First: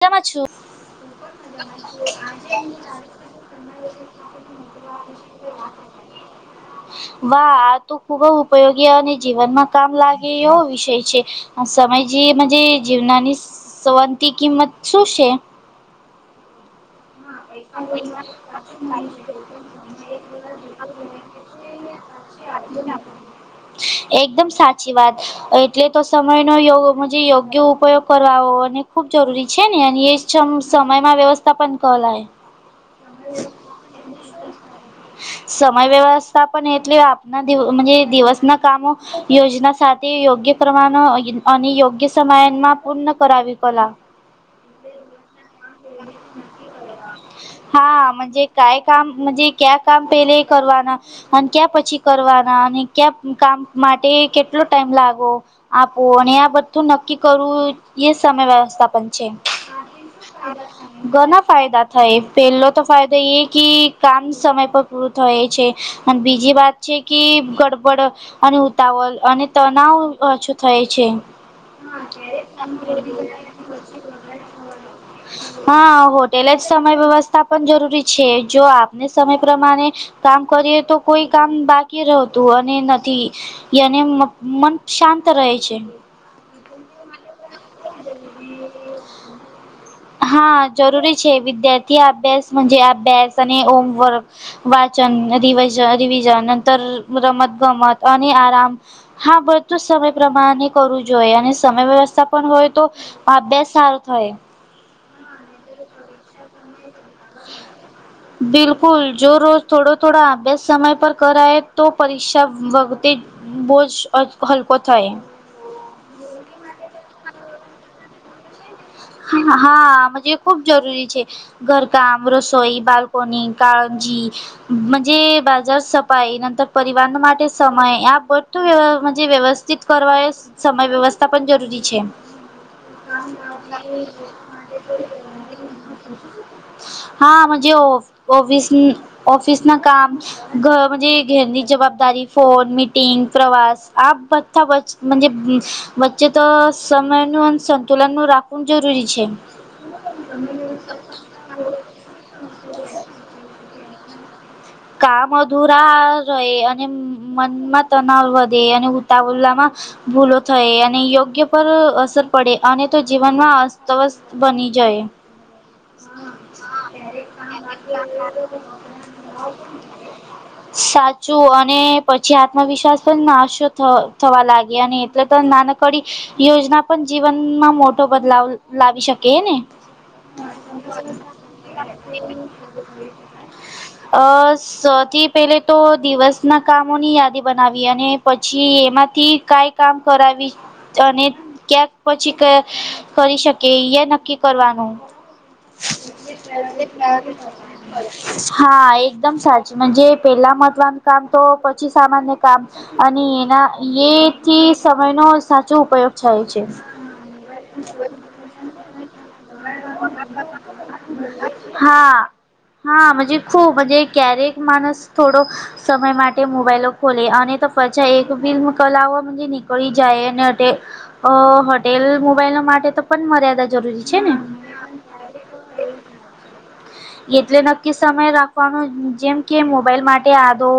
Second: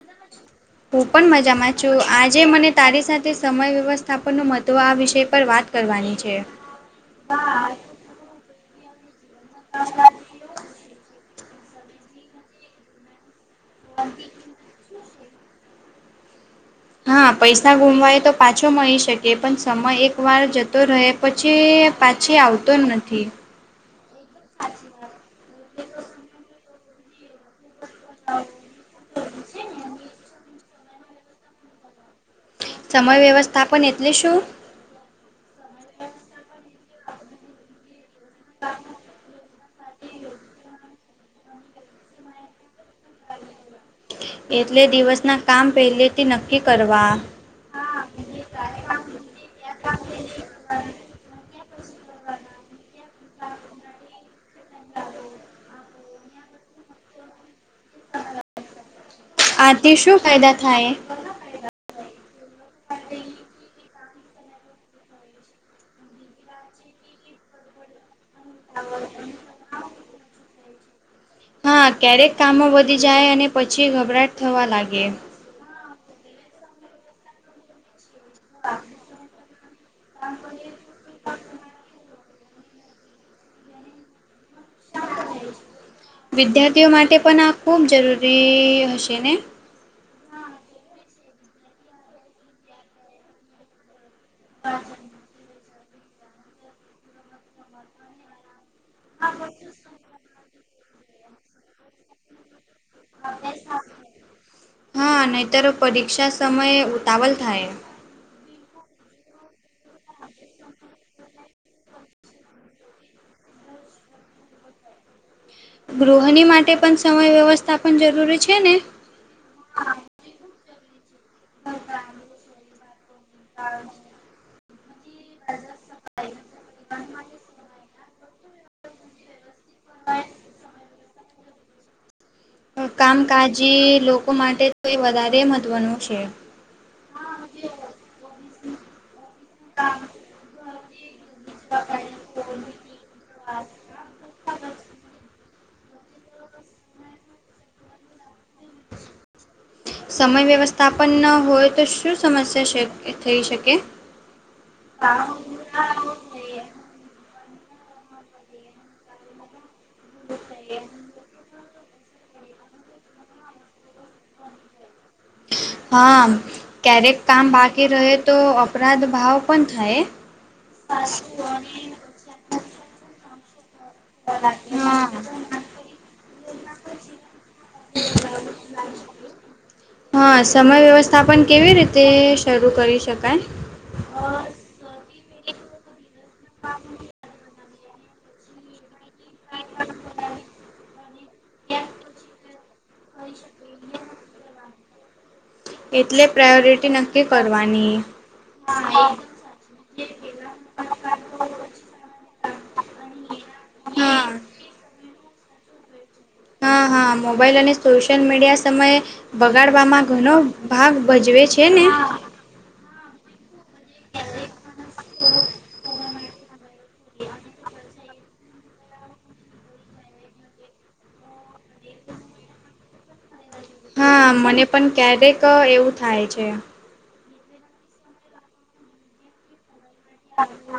કેમ છો? હું પણ મજામાં છું, આજે મને તારી સાથે સમય વ્યવસ્થાપનનો મદો આ વિષય પર વાત કરવાની છે. વાહ, આ તો ખૂબ જ ઉપયોગી અને જીવનમાં કામ લાગે એવો વિષય છે. સમયજીજ જીવનાની સવંતી કિંમત શું છે? હા, પૈસા ગુમાવાય તો પાછો મળી શકે, પણ સમય એક વાર જતો રહે. પછી પાછી આવતો જ નથી. એકદમ સાચી વાત, એટલે તો સમય નયો યોગ્ય ઉપયોગ કરવાને ખૂબ જરૂરી છે ને, અને એ સમયમાં વ્યવસ્થા પણ ક લય સમય વ્યવસ્થાપન એટલે શું? સમય વ્યવસ્થા પણ એટલે આપના દ દિવસના કામો યોજના સાથે યોગ્ય કમાનો અને યોગ્ય સમયમાં પૂર્ણ કરાવવી કલા એટલે દિવસના કામ પહેલેથી નક્કી કરવા. હાજ કઈ કામ જ ક્યા કામ પેલે કરવાના. અને ક્યાં પછી કરવાના, અને ક્યાં કામ માટે કેટલો ટાઈમ લાગો. આપો, અને આ બધું નક્કી કરવું એ સમય વ્યવસ્થા પણ છે. આથી શું ફાયદા થાય? ઘણા ફાયદા થાય, પેલો તો ફાયદો એ કે, કામ સમય પર પૂરું થાય છે, અને બીજી વાત છે કે, ગડબડ અને ઉતાવળ અને તનાવ ઓછું થાય છે. હા, ક્યારેક કામો વધી જાય, અને પછી ગભરાટ થવા લાગે. હા, હોટેલ જ સમય વ્યવસ્થા. પણ જરૂરી છે, જો આપને સમય પ્રમાણે કામ કરીએ તો કોઈ કામ બાકી રહતું અને નથીને મન શાંત રહે છે. વિદ્યાર્થીઓ માટે પણ આ ખૂબ જરૂરી હશે ને. હા જરૂરી છે, વિદ્યાર્થી અભ્યાસ જ અભ્યાસ અને હોમવર્ક વાચન ર રિવિઝન નંતર રમત ગમત અને આરામ. હા, બતું જ સમય પ્રમાણે. કરવું જોઈએ, અને સમય વ્યવસ્થા પણ હોય તો, અભ્યાસ સારો થાય. [unintelligible] બિલકુલ, જો રોજ થોડો થોડો આપે સમય પર કરાય. તો પરીક્ષા વખતે બોજ અ-હલ્પ થાઈ. ગૃહાની માટે પણ સમય વ્યવસ્થાપન જરૂરી છે ને. હા, આમાં જ ખુબ જરૂરી છે. ઘરકામ રસોઈ બાલ્કોની કાળંજી. જે બાજાર સપાય નંતર પરિવાહન માટે સમય આ બ [unintelligible] વ્યવસ્થિત કરવા, એ સમય વ્યવસ્થા પણ જરૂરી છે. કામકાજી લોકો માટે તો એ વધારે મહત્ત્વનું છે. હા, જ ઓફિસ ઓફિસ ના કામ ઘજ ઘેરની જવાબદારી [unintelligible] ફોન મીટિંગ પ્રવાસ આ બથા બચ્ચે તો સમય નું અને સંતુલન નું રાખવું જરૂરી છે. સમય વ્યવસ્થાપન ન હોય, તો શું સમસ્યા શ-થઈ શકે? [inaudible] કા મધુરા... રહે અને મનમાં તનાવ વધે અને ઉતાવલામાં ભૂલો થાય અને યોગ્ય પર અસર પડે અને તો જીવનમાં અસ્તવસ્ત બની જાય. હા, ક્યારેક કામ બાકી રહે, તો અપરાધ ભાવ કો થાય. સાચું અને પછી આત્મવિશ્વાસ પણ ના થવા લાગી અને હા. એટલે તો નાનકડી યોજના પણ જીવનમાં મોટો બદલાવ લાવી શકે ને. હા, સમય વ્યવસ્થા પણ કેવી રીતે શરૂ કરી શકાય? અ સૌથી પહેલે તો દિવસના કામોની યાદી. બનાવી અને પછી એમાંથી કઈ કામ કરાવી. અને ક્યાંક પછી કરી શકે, એ નક્કી કરવાનું. એટલે પ્રાયોરિટી નક્કી કરવાની. હા એક સાચી પેલા મહવાનું કામ તો પછી સામાન્ય કામ. અને એના એ હા. થી સમયનો સાચો ઉપયોગ થાય છે હા હા મોબાઈલ અને સોશિયલ મીડિયા સમયે. બગાડવાવામાં ઘણો ભાગ ભજવે છે ને. હા ખુબજ ક્યારેક માણસ થોડો, સમય માટે મોબાઈલ ખોલે અને તો પછા એક ફિલ્મ કલાઓ નીકળી જાય અને. અ હોટેલ મોબાઈલ માટે તો પણ મર્યાદા જરૂરી છે હા ને મને પણ ક્યારેક એવું થાય છે. એટલે નક્કી સમય રાખવાનો જેમ કે મોબાઈલ માટે આધો,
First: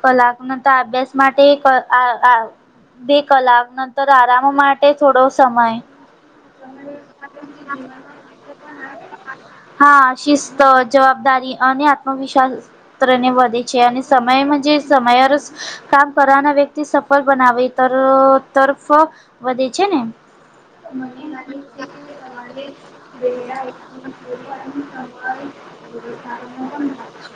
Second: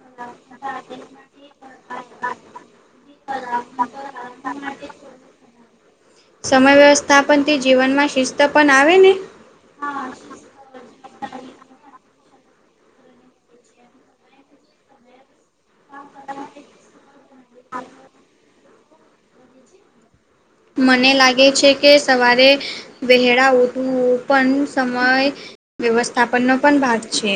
કલાક ન અભ્યાસ માટે બે કલાક નંતર આરામ માટે થોડો સમય. સમય વ્યવસ્થાપનથી જીવનમાં શિસ્ત પણ આવે ને. હા શિસ્ત જવાબદારી અને આત્મવિશ્વાસ. વધે છે અને સમયજ સમય કામ કરવાના વ્યક્તિ સફળ બનાવે તરફ, વધે છે ને. [inaudible] મને લાગે છે કે સવારે, વહેળ ઉઠું પણ સમય વ્યવસ્થાપનનો પણ ભાગ છે.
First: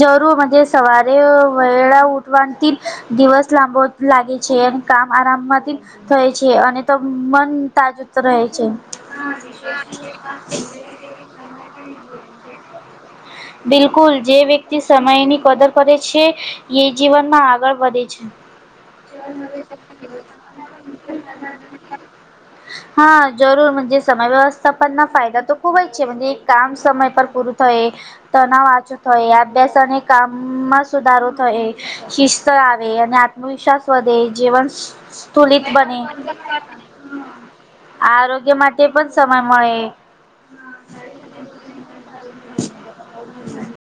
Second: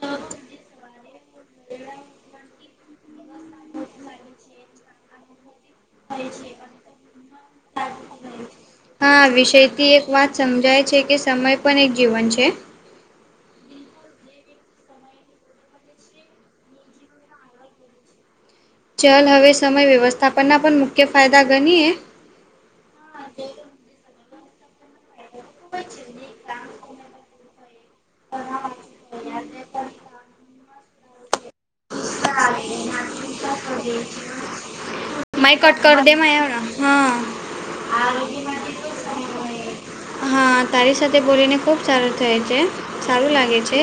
જરૂુજ સવારે વેળલા ઉઠવા તી, દિવસ લાંબો લાગે છે અને કામ આરામમાંથી થાય છે અને મન તાજું રહે છે. હા વિષયથી એક વાત સમજાય છે કે સમય પણ એક જીવન છે. કુલ જે વ્યક્તિ સમયની કદર કરે છે, એ જીવનમાં આગળ વધે છે. ચલ હવે સમય વ્યવસ્થાપનના પણ મુખ્ય ફાયદા ગણીએ. હા જરૂર જે સમય વ્યવસ્થા પનના ફાયદા તો ખૂબ જ છે જે કામ સમય પર પૂરું થાય, તનાવા અભ્યાસ અને કામમાં સુધારો થાય શિસ્ત આવે, અને આત્મવિશ્વાસ વધે જીવન માય સંતુલિત કટ બને, કર દે માય હા આરોગ્ય માટે પણ સમય મળે. હા તારી સાથે બોલીને ખુબ સારું થાય છે, સારું લાગે છે.